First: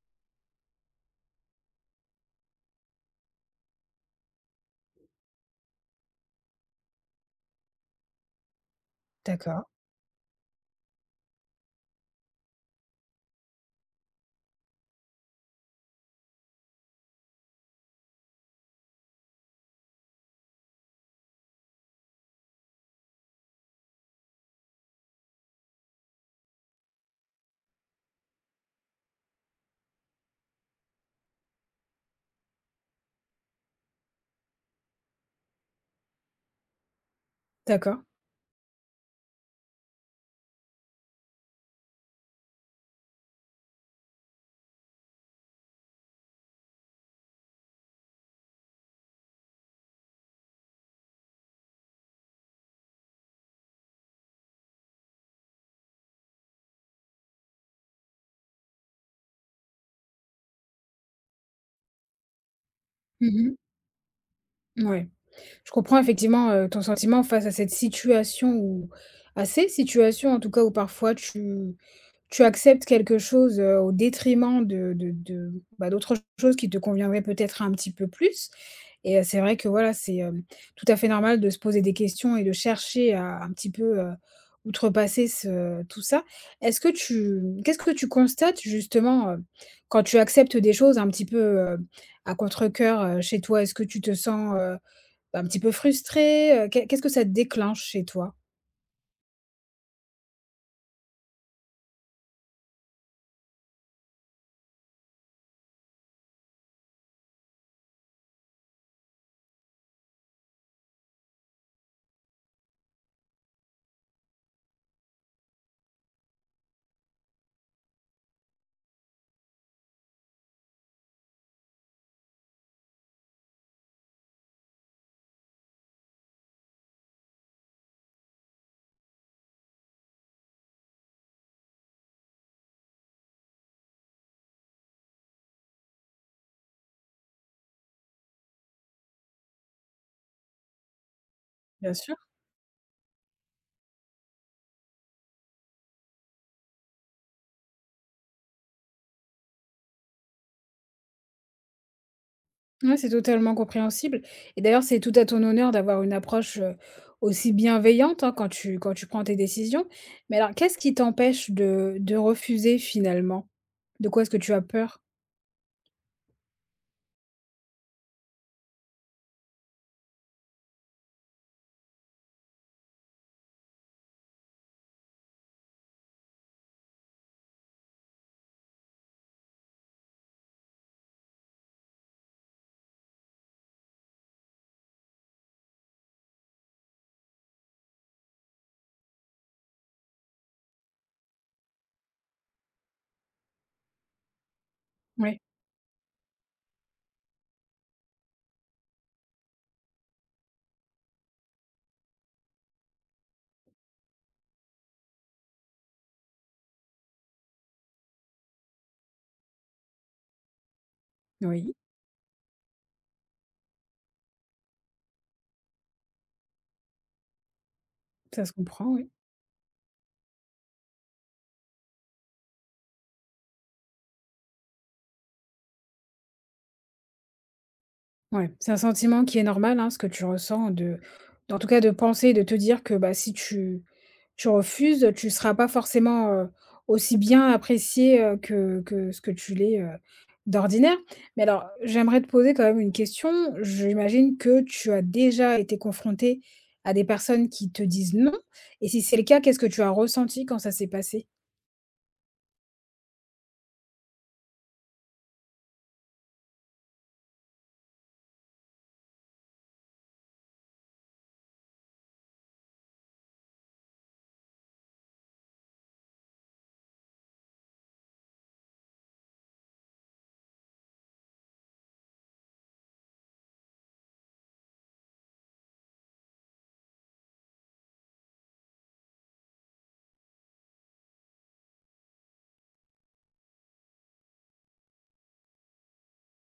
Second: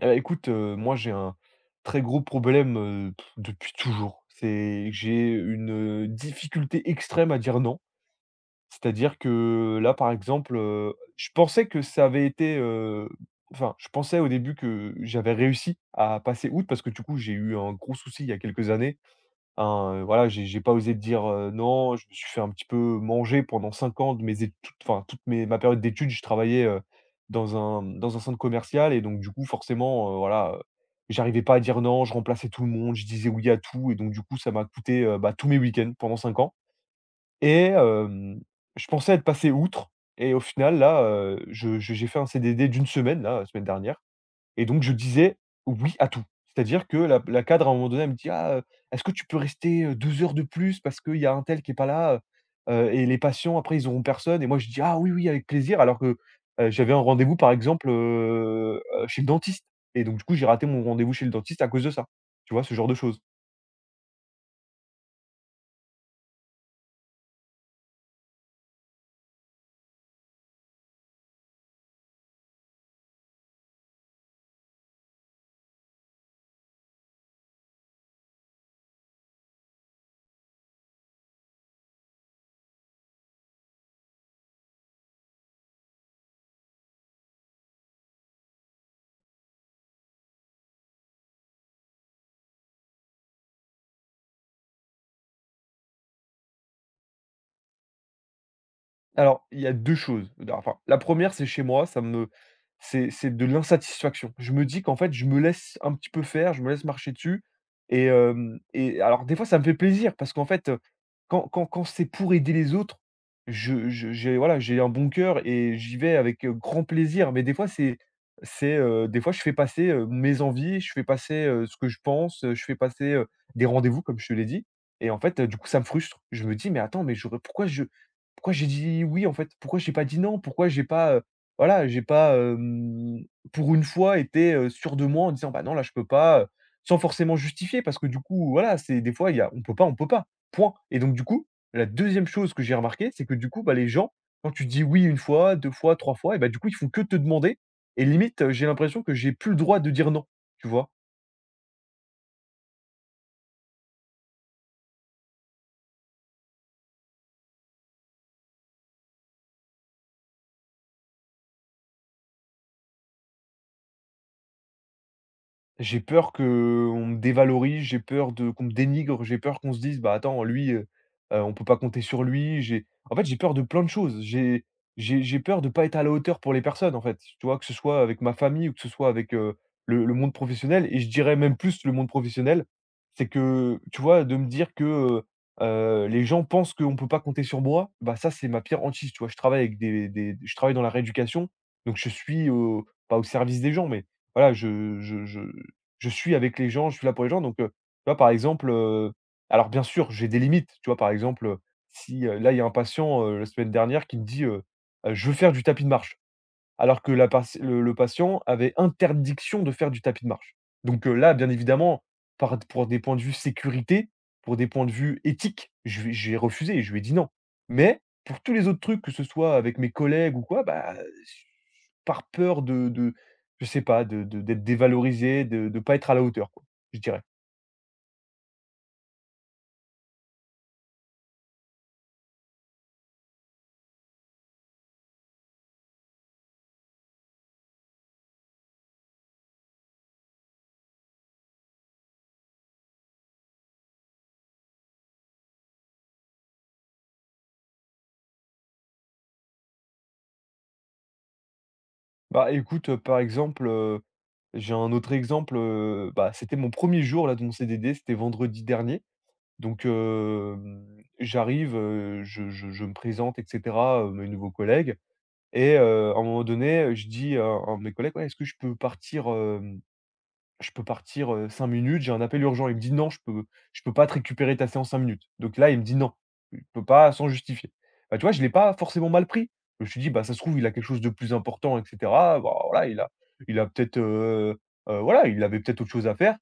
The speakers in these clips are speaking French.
Eh bah, écoute, moi j'ai un très gros problème, depuis toujours. C'est j'ai une, difficulté extrême à dire non. C'est-à-dire D'accord, que là, par exemple, je pensais que ça avait été, enfin, je pensais au début que j'avais réussi à passer outre parce que du coup, j'ai eu un gros souci il y a quelques années. Hein, voilà, j'ai pas osé dire, non, je me suis fait un petit peu manger pendant 5 ans de mes études, enfin toute mes ma période d'études, je travaillais, dans un centre commercial et donc du coup forcément, voilà, j'arrivais pas à dire non, je remplaçais tout le monde, je disais oui à tout et donc du coup ça m'a coûté, bah, tous mes week-ends pendant 5 ans et d'accord. Je pensais être passé outre. Et au final là, je j'ai fait un CDD d'une semaine là, la semaine dernière. Et donc je disais oui à tout. C'est-à-dire que la cadre, à un moment donné, elle me dit: «Ah, est-ce que tu peux rester, 2 heures de plus parce qu'il y a un tel qui est pas là, et les patients après ils auront personne?» et moi je dis: «Ah oui, oui, avec plaisir», alors que, j'avais un rendez-vous par exemple, chez le dentiste. Et donc du coup j'ai raté mon rendez-vous chez le dentiste à cause de ça. Tu vois? Ce genre de choses. Mmh. Ouais. Je comprends effectivement, ton sentiment face à cette situation ou à ces situations en tout cas où parfois tu acceptes quelque chose, au détriment de de bah, d'autres choses qui te conviendraient peut-être un petit peu plus et c'est vrai que voilà, c'est, tout à fait normal de se poser des questions et de chercher à un petit peu, outrepasser ce tout ça. Est-ce que tu Qu'est-ce que tu constates justement, quand tu acceptes des choses un petit peu, à contrecœur, chez toi? Est-ce que tu te sens, bah, un petit peu frustré? Qu'est-ce que ça déclenche chez toi? Alors, il y a 2 choses. Enfin, la première c'est chez moi, ça me c'est de l'insatisfaction. Je me dis qu'en fait, je me laisse un petit peu faire, je me laisse marcher dessus. Et alors des fois, ça me fait plaisir parce qu'en fait, quand c'est pour aider les autres, je j'ai voilà, j'ai un bon cœur et j'y vais avec, grand plaisir. Mais des fois, des fois, je fais passer, mes envies, je fais passer, ce que je pense, je fais passer, des rendez-vous, comme je te l'ai dit. Et en fait, du coup, ça me frustre. Je me dis: «Mais attends, mais j'aurais pourquoi je pourquoi j'ai dit: «Oui» en fait? Pourquoi j'ai pas dit: «Non»? Pourquoi j'ai pas, voilà, j'ai pas, hem, pour une fois été, sûr de moi en disant: «Bah non, là je peux pas», sans forcément justifier parce que du coup, voilà, c'est des fois il y a on peut pas, point. Et donc du coup, la Bien sûr. deuxième chose que j'ai remarqué, c'est que du coup, bah, les gens, quand tu dis: «Oui» une fois, 2 fois, 3 fois et bah, du coup, ils font que te demander. Et limite, j'ai l'impression que j'ai plus le droit de dire: «Non», tu vois? Ouais, c'est totalement compréhensible et d'ailleurs, c'est tout à ton honneur d'avoir une approche, aussi bienveillante, hein, quand tu prends tes décisions. Mais alors, qu'est-ce qui t'empêche de refuser finalement? De quoi est-ce que tu as peur? J'ai peur qu'on me dévalorise, j'ai peur de qu'on me dénigre, j'ai peur qu'on se dise: «Bah, attends, lui, on peut pas compter sur lui». J'ai en fait, j'ai peur de plein de choses. J'ai peur de pas être à la hauteur pour les personnes, en fait. Tu vois? Que ce soit avec ma famille ou que ce soit avec, le monde professionnel et je dirais même plus le monde professionnel. C'est que, tu vois, de me dire que, heu les gens pensent qu'on peut pas compter sur moi, bah, ça, c'est ma pire hantise, tu vois? Je travaille avec des je travaille dans la rééducation, donc je suis au pas au service des gens, mais voilà, je je Ouais, je je suis avec les gens, je suis là pour les gens. Donc, tu vois, par exemple, alors bien sûr, j'ai des limites, tu vois? Par exemple, si, là, il y a un patient, la semaine dernière qui me dit, «Je veux faire du tapis de marche», alors que la patie le patient avait interdiction de faire du tapis de marche. Donc, là, bien oui, évidemment, par pour des points de vue sécurité, pour des points de vue éthique, je lui ai j'ai refusé, je lui ai dit: «Non». Mais pour ça tous se les autres comprend, trucs, que oui. ce soit avec mes collègues ou quoi, bah, par peur de je sais pas, de d'être dévalorisé, de ne pas être à la hauteur, quoi, je dirais. Ouais, c'est un sentiment qui est normal, hein, ce que tu ressens de en tout cas de penser, de te dire que, bah, si tu tu refuses, tu ne seras pas forcément, aussi bien apprécié, que ce que tu l'es, d'ordinaire. Mais alors, j'aimerais te poser quand même une question. J'imagine que tu as déjà été confronté à des personnes qui te disent non et si c'est le cas, qu'est-ce que tu as ressenti quand ça s'est passé? Bah, écoute, par exemple, j'ai un autre exemple, bah, c'était mon premier jour là de mon CDD, c'était vendredi dernier. Donc, j'arrive, je me présente et cetera, mes nouveaux collègues. Et à un moment donné, je dis à un de mes collègues: «Ouais, est-ce que je peux partir, 5 minutes, j'ai un appel urgent». Il me dit: «Non, je peux pas te récupérer ta séance 5 minutes». Donc là, il me dit: «Non, je peux pas sans justifier». Bah, tu vois, je l'ai pas forcément mal pris. Je me suis dit: «Bah, ça se trouve, il a quelque chose de plus important et cetera». Bah, voilà, il a peut-être, voilà, il avait peut-être autre chose à faire.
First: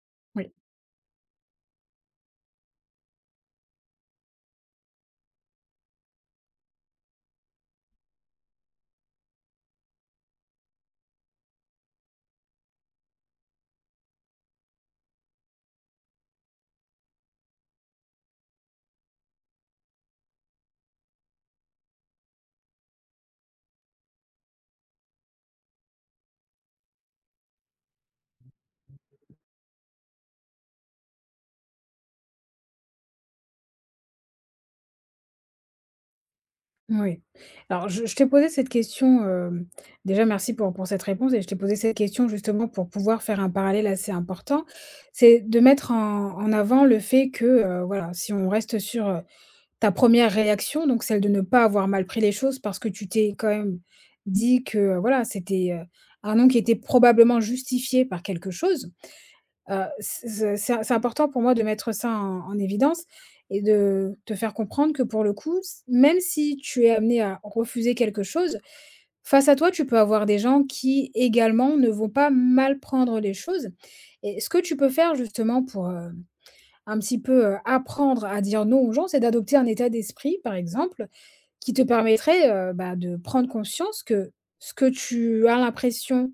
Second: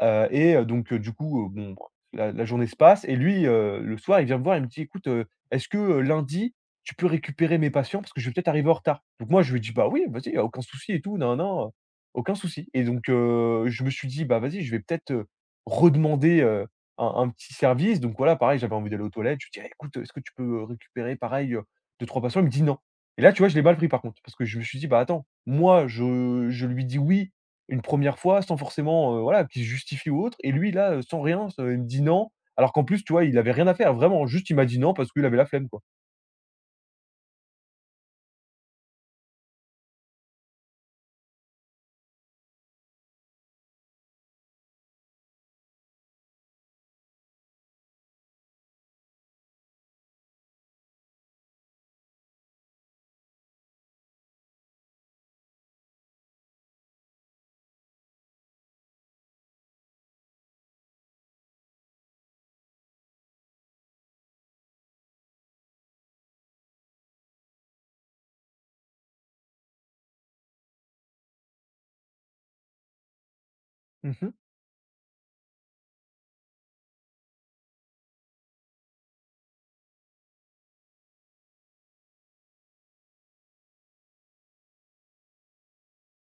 Heu Oui. et heu, donc, du coup, bon, bah, la journée se passe et lui, le soir, il vient me voir, il me dit: «Écoute, est-ce que, lundi, tu peux récupérer mes patients parce que je vais peut-être arriver en retard?» Donc moi, je lui dis: «Bah oui, vas-y, il y a aucun souci et tout, non, non, aucun souci». Et donc je me suis dit: «Bah vas-y, je vais peut-être, redemander, un petit service». Donc voilà, pareil, j'avais envie d'aller aux toilettes, je lui dis: «Eh écoute, est-ce que tu peux, récupérer pareil, 2-3 patients?» Il me dit: «Non». Et là, tu vois, je l'ai mal pris par contre parce que je me suis dit: «Bah attends, moi, je lui dis: "Oui". Une première fois sans forcément, voilà, qu'il se justifie ou autre et lui là, sans rien, ce il me dit: «Non», alors qu'en plus, tu vois, il avait rien à faire, vraiment, juste il m'a dit: «Non» parce qu'il avait la flemme, quoi. Oui. Alors je t'ai posé cette question, déjà merci pour cette réponse et je t'ai posé cette question justement pour pouvoir faire un parallèle assez important. C'est de mettre en avant le fait que, voilà, si on reste sur, ta première réaction, donc celle de ne pas avoir mal pris les choses parce que tu t'es quand même dit que, voilà, c'était, un non qui était probablement justifié par quelque chose. C'est important pour moi de mettre ça en évidence et de te faire comprendre que pour le coup, s même si tu es amené à refuser quelque chose, face à toi, tu peux avoir des gens qui également ne vont pas mal prendre les choses Mmh mh. et ce que tu peux faire justement pour, un petit peu, apprendre à dire non aux gens, c'est d'adopter un état d'esprit, par exemple, qui te permettrait, bah, de prendre conscience que ce que tu as l'impression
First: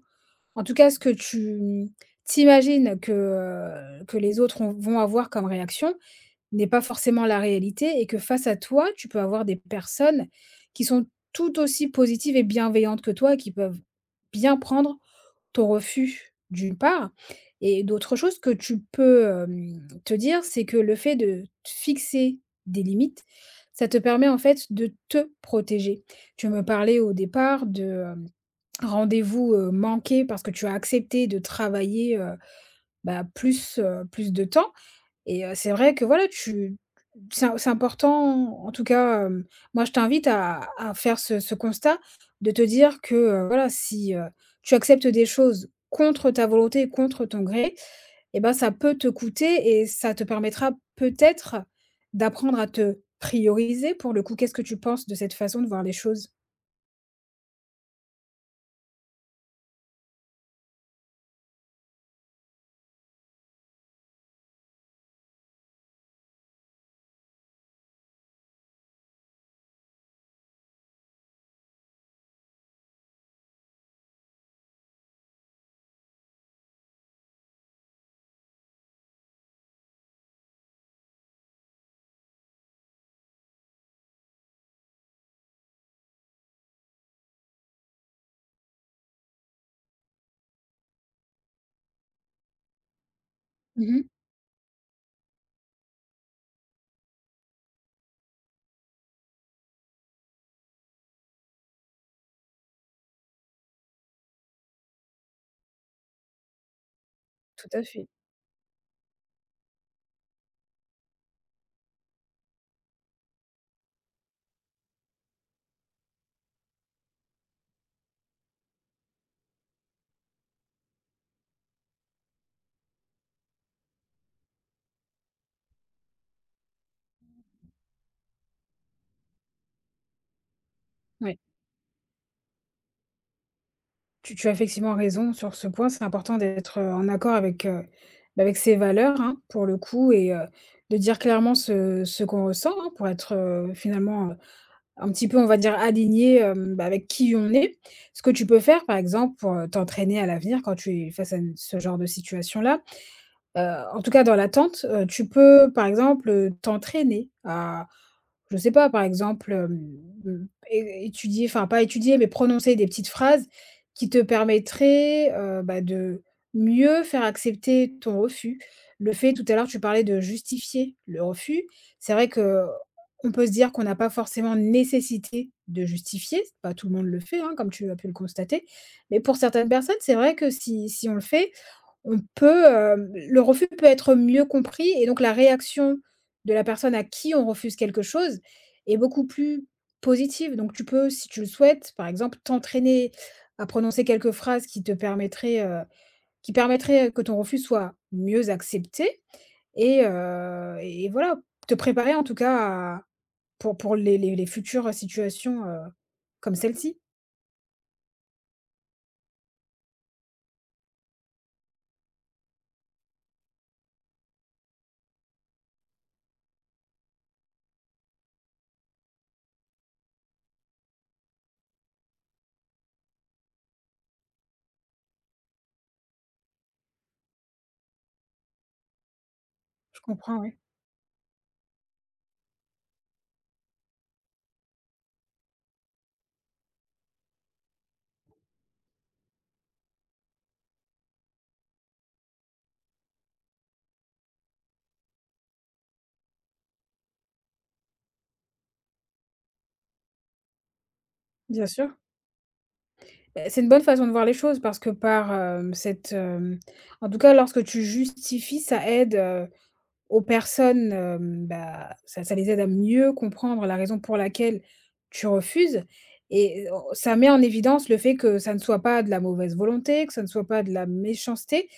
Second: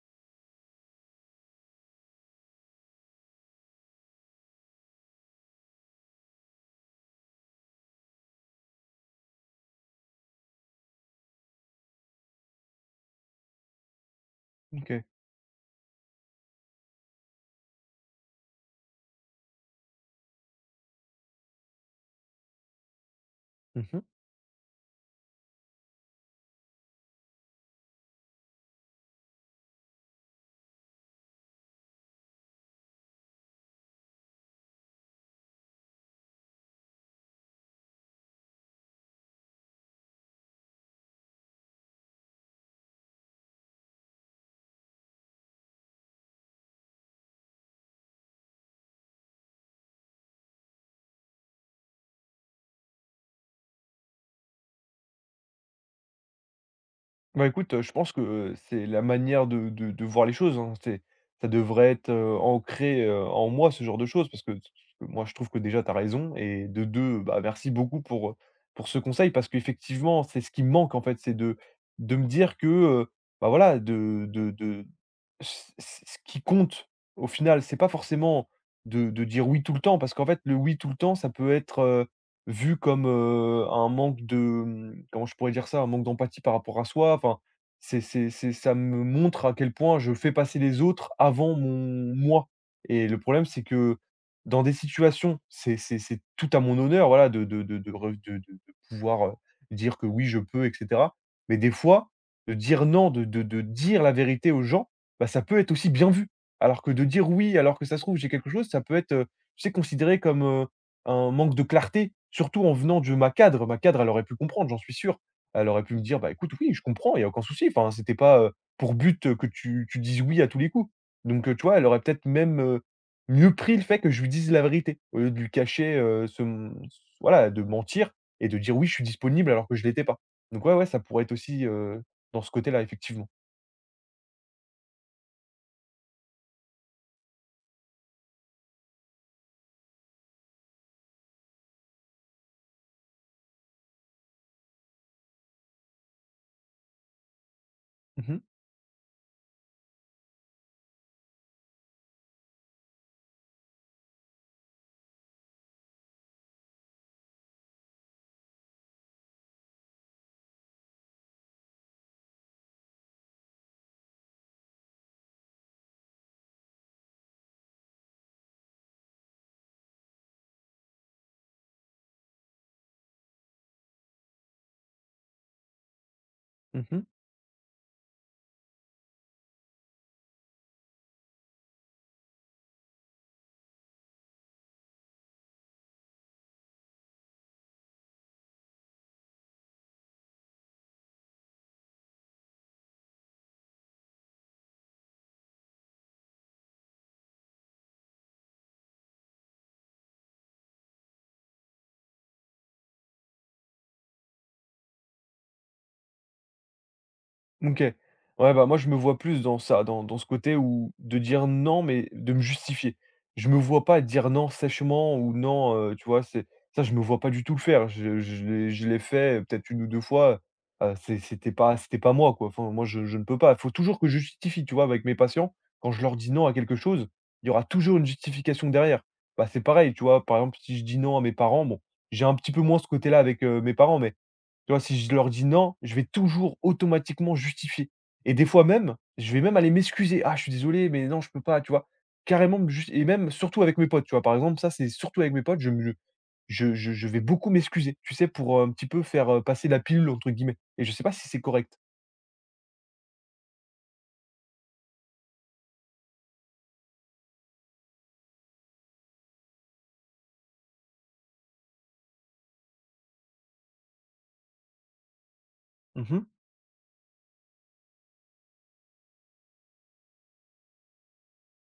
en tout cas, ce que tu t'imagines que les autres ont vont avoir comme réaction n'est pas forcément la réalité et que face à toi, tu peux avoir des personnes qui sont tout aussi positives et bienveillantes que toi et qui peuvent bien prendre OK. ton refus, d'une part et d'autre chose que tu peux, te dire, c'est que le fait de te fixer des limites, Mmh ça te mh. permet en fait de te protéger. Tu me parlais au départ de rendez-vous, manqué parce que tu as accepté de travailler, bah, plus, plus de temps et c'est vrai que voilà, tu c'est im c'est important en tout cas, moi je t'invite à faire ce constat, de te dire que, voilà, si, tu acceptes des choses contre ta volonté, contre ton gré et ben ça peut te coûter et ça te permettra peut-être d'apprendre à te prioriser pour le coup. Qu'est-ce que tu penses de cette façon de voir les choses? Bah, écoute, je pense que, c'est la manière de voir les choses, hein. C'est ça devrait être, ancré, en moi ce genre de choses parce que t moi je trouve que déjà tu as raison et de 2, bah, merci beaucoup pour ce conseil parce qu'effectivement c'est ce qui me manque en fait, c'est de me dire que, bah, voilà de ce qui compte au final, c'est pas forcément de dire oui tout le temps parce qu'en fait le oui tout le temps ça peut être, vu comme, un manque de, comment je pourrais dire ça? Un manque d'empathie par rapport à soi. Enfin, c'est ça me montre à quel point je fais passer les autres avant mon moi. Et le problème, c'est que Mmh. dans des situations, c'est tout à mon honneur, voilà, de re de pouvoir, dire que oui, je peux et cetera. Mais des fois, de dire non, de dire la vérité aux gens, bah, ça peut être aussi bien vu. Alors que de dire oui, Tout alors à que ça se fait, trouve j'ai quelque chose, ça peut être, tu sais, considéré comme, un manque de clarté, surtout en venant de ma cadre. Ma cadre, elle aurait pu comprendre, j'en suis sûr. Elle aurait pu me dire: «Bah, écoute, oui, je comprends, il y a aucun souci». Enfin, c'était pas, pour but, que tu dises «oui» à tous les coups. Donc, tu vois, elle aurait peut-être même, mieux pris le fait que je lui dise la vérité, au lieu de lui cacher, ce m voilà, de mentir et de dire: «Oui, je suis disponible», alors que je l'étais pas. Donc ouais, ouais, ça pourrait être ouais. aussi, dans ce côté-là, effectivement. Tu tu as effectivement raison sur ce point. C'est important d'être, en accord avec, bah, avec ses valeurs, hein, pour le coup et de dire clairement ce qu'on ressent, hein, pour être, finalement, un petit peu, on va dire, aligné, bah, avec qui on est. Ce que Mmh mh. tu peux faire, par exemple, pour, t'entraîner à l'avenir quand tu es face à une ce genre de situation-là, heu, en tout cas dans l'attente, tu peux, par exemple, t'entraîner à je sais pas, par exemple, mmh, é étudier, enfin pas étudier, mais prononcer des petites phrases qui te permettraient, bah, de mieux faire accepter ton refus. Le fait tout à l'heure, tu parlais de justifier le refus. C'est vrai que on peut se dire qu'on n'a pas forcément nécessité de justifier, pas tout le Mmh. monde le fait, hein, comme tu as pu le constater, mais pour certaines personnes, c'est vrai que si on le fait, on peut, le refus peut être mieux compris et donc la réaction de la personne à qui on refuse quelque chose est beaucoup plus positive. Donc tu peux, si tu le souhaites, par exemple, t'entraîner à prononcer quelques phrases qui te permettraient, qui permettraient, que ton refus soit mieux accepté et voilà, te préparer en tout cas pour les les futures situations, comme celle-ci? OK. Ouais, bah, moi, je me vois plus dans ça, dans ce côté où de dire non, mais de me justifier. Je me vois pas dire non sèchement ou non, tu vois? C'est ça, je me vois pas du tout le faire. Je l'ai fait peut-être une ou 2 fois, c'était pas moi, quoi. Enfin, moi, je ne peux pas. Il faut toujours que je justifie, tu vois? Avec mes patients, quand je leur dis non à quelque chose, il y aura toujours une justification derrière. Bah, c'est pareil, Je tu vois? Par comprends, oui, exemple, si je dis non à mes parents, bon, j'ai un petit peu moins ce côté-là avec, mes parents, mais tu vois, si je leur dis: «Non», je vais toujours automatiquement justifier et des fois même, je vais même aller m'excuser: «Ah, je suis désolé, mais non, je peux pas», tu vois? Carrément me jus et même surtout avec mes potes, tu vois? Par exemple, ça, c'est surtout avec mes potes, je me je vais beaucoup m'excuser, tu sais, pour, un petit peu faire, «passer la pilule» entre guillemets et je sais pas si c'est bien correct. sûr. Beh, c'est une bonne façon de voir les choses parce que par, cette, hem en tout cas, lorsque tu justifies, ça aide, aux personnes, bah, ça les aide à mieux comprendre la raison pour laquelle tu refuses Mmh. et o ça met en évidence le fait que ça ne soit pas de la mauvaise volonté, que ça ne soit pas de la méchanceté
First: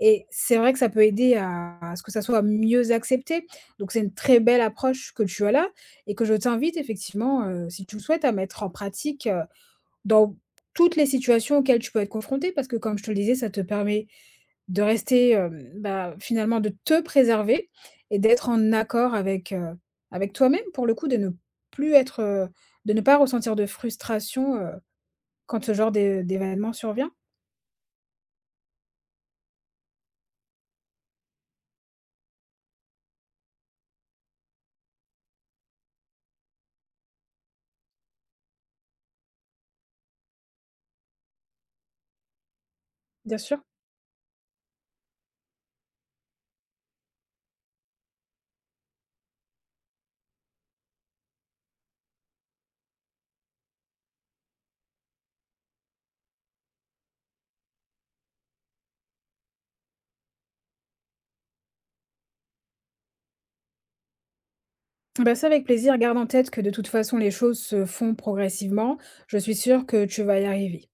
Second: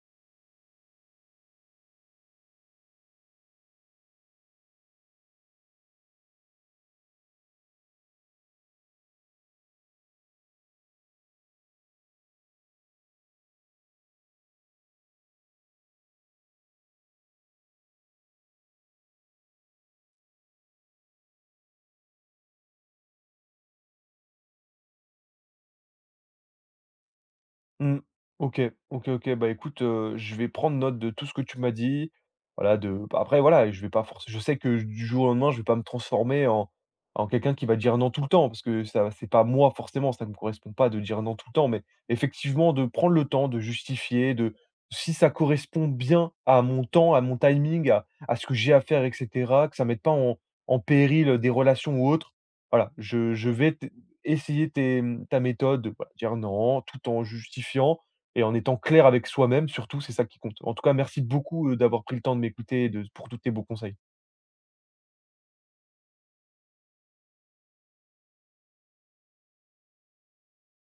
et c'est vrai que ça peut aider à ce que ça soit mieux accepté. Donc c'est une très belle approche que tu as là et que je t'invite effectivement, si tu le souhaites, à mettre en pratique, dans toutes les situations auxquelles tu peux être confronté, parce que comme je te le disais, ça te permet de rester, bah, finalement de te préserver et d'être en accord avec, avec toi-même pour le coup, de ne plus être, de ne pas ressentir de frustration, quand ce genre d'événement survient? Mmh. OK, OK, OK. Bah, écoute, je vais prendre note de tout ce que tu m'as dit. Voilà, de bah, après voilà, je vais pas forc je sais que du jour au lendemain, je vais pas me transformer en quelqu'un qui va dire non tout le temps parce que ça c'est pas moi forcément, ça ne me correspond pas de dire non tout le temps. Mais effectivement, de prendre le Bien temps de sûr. justifier, de si ça correspond bien à mon temps, à mon timing, à ce que j'ai à faire et cetera, que ça mette pas en péril, des relations ou autres. Voilà, je vais t essayer ta méthode, bah, dire non, tout en justifiant et en étant clair avec soi-même surtout, c'est ça qui compte. En tout cas, merci beaucoup, d'avoir pris le temps de m'écouter et de pour tous tes beaux conseils. Bah, ça avec plaisir. Garde en tête que de toute façon les choses se font progressivement. Je suis sûre que tu vas y arriver.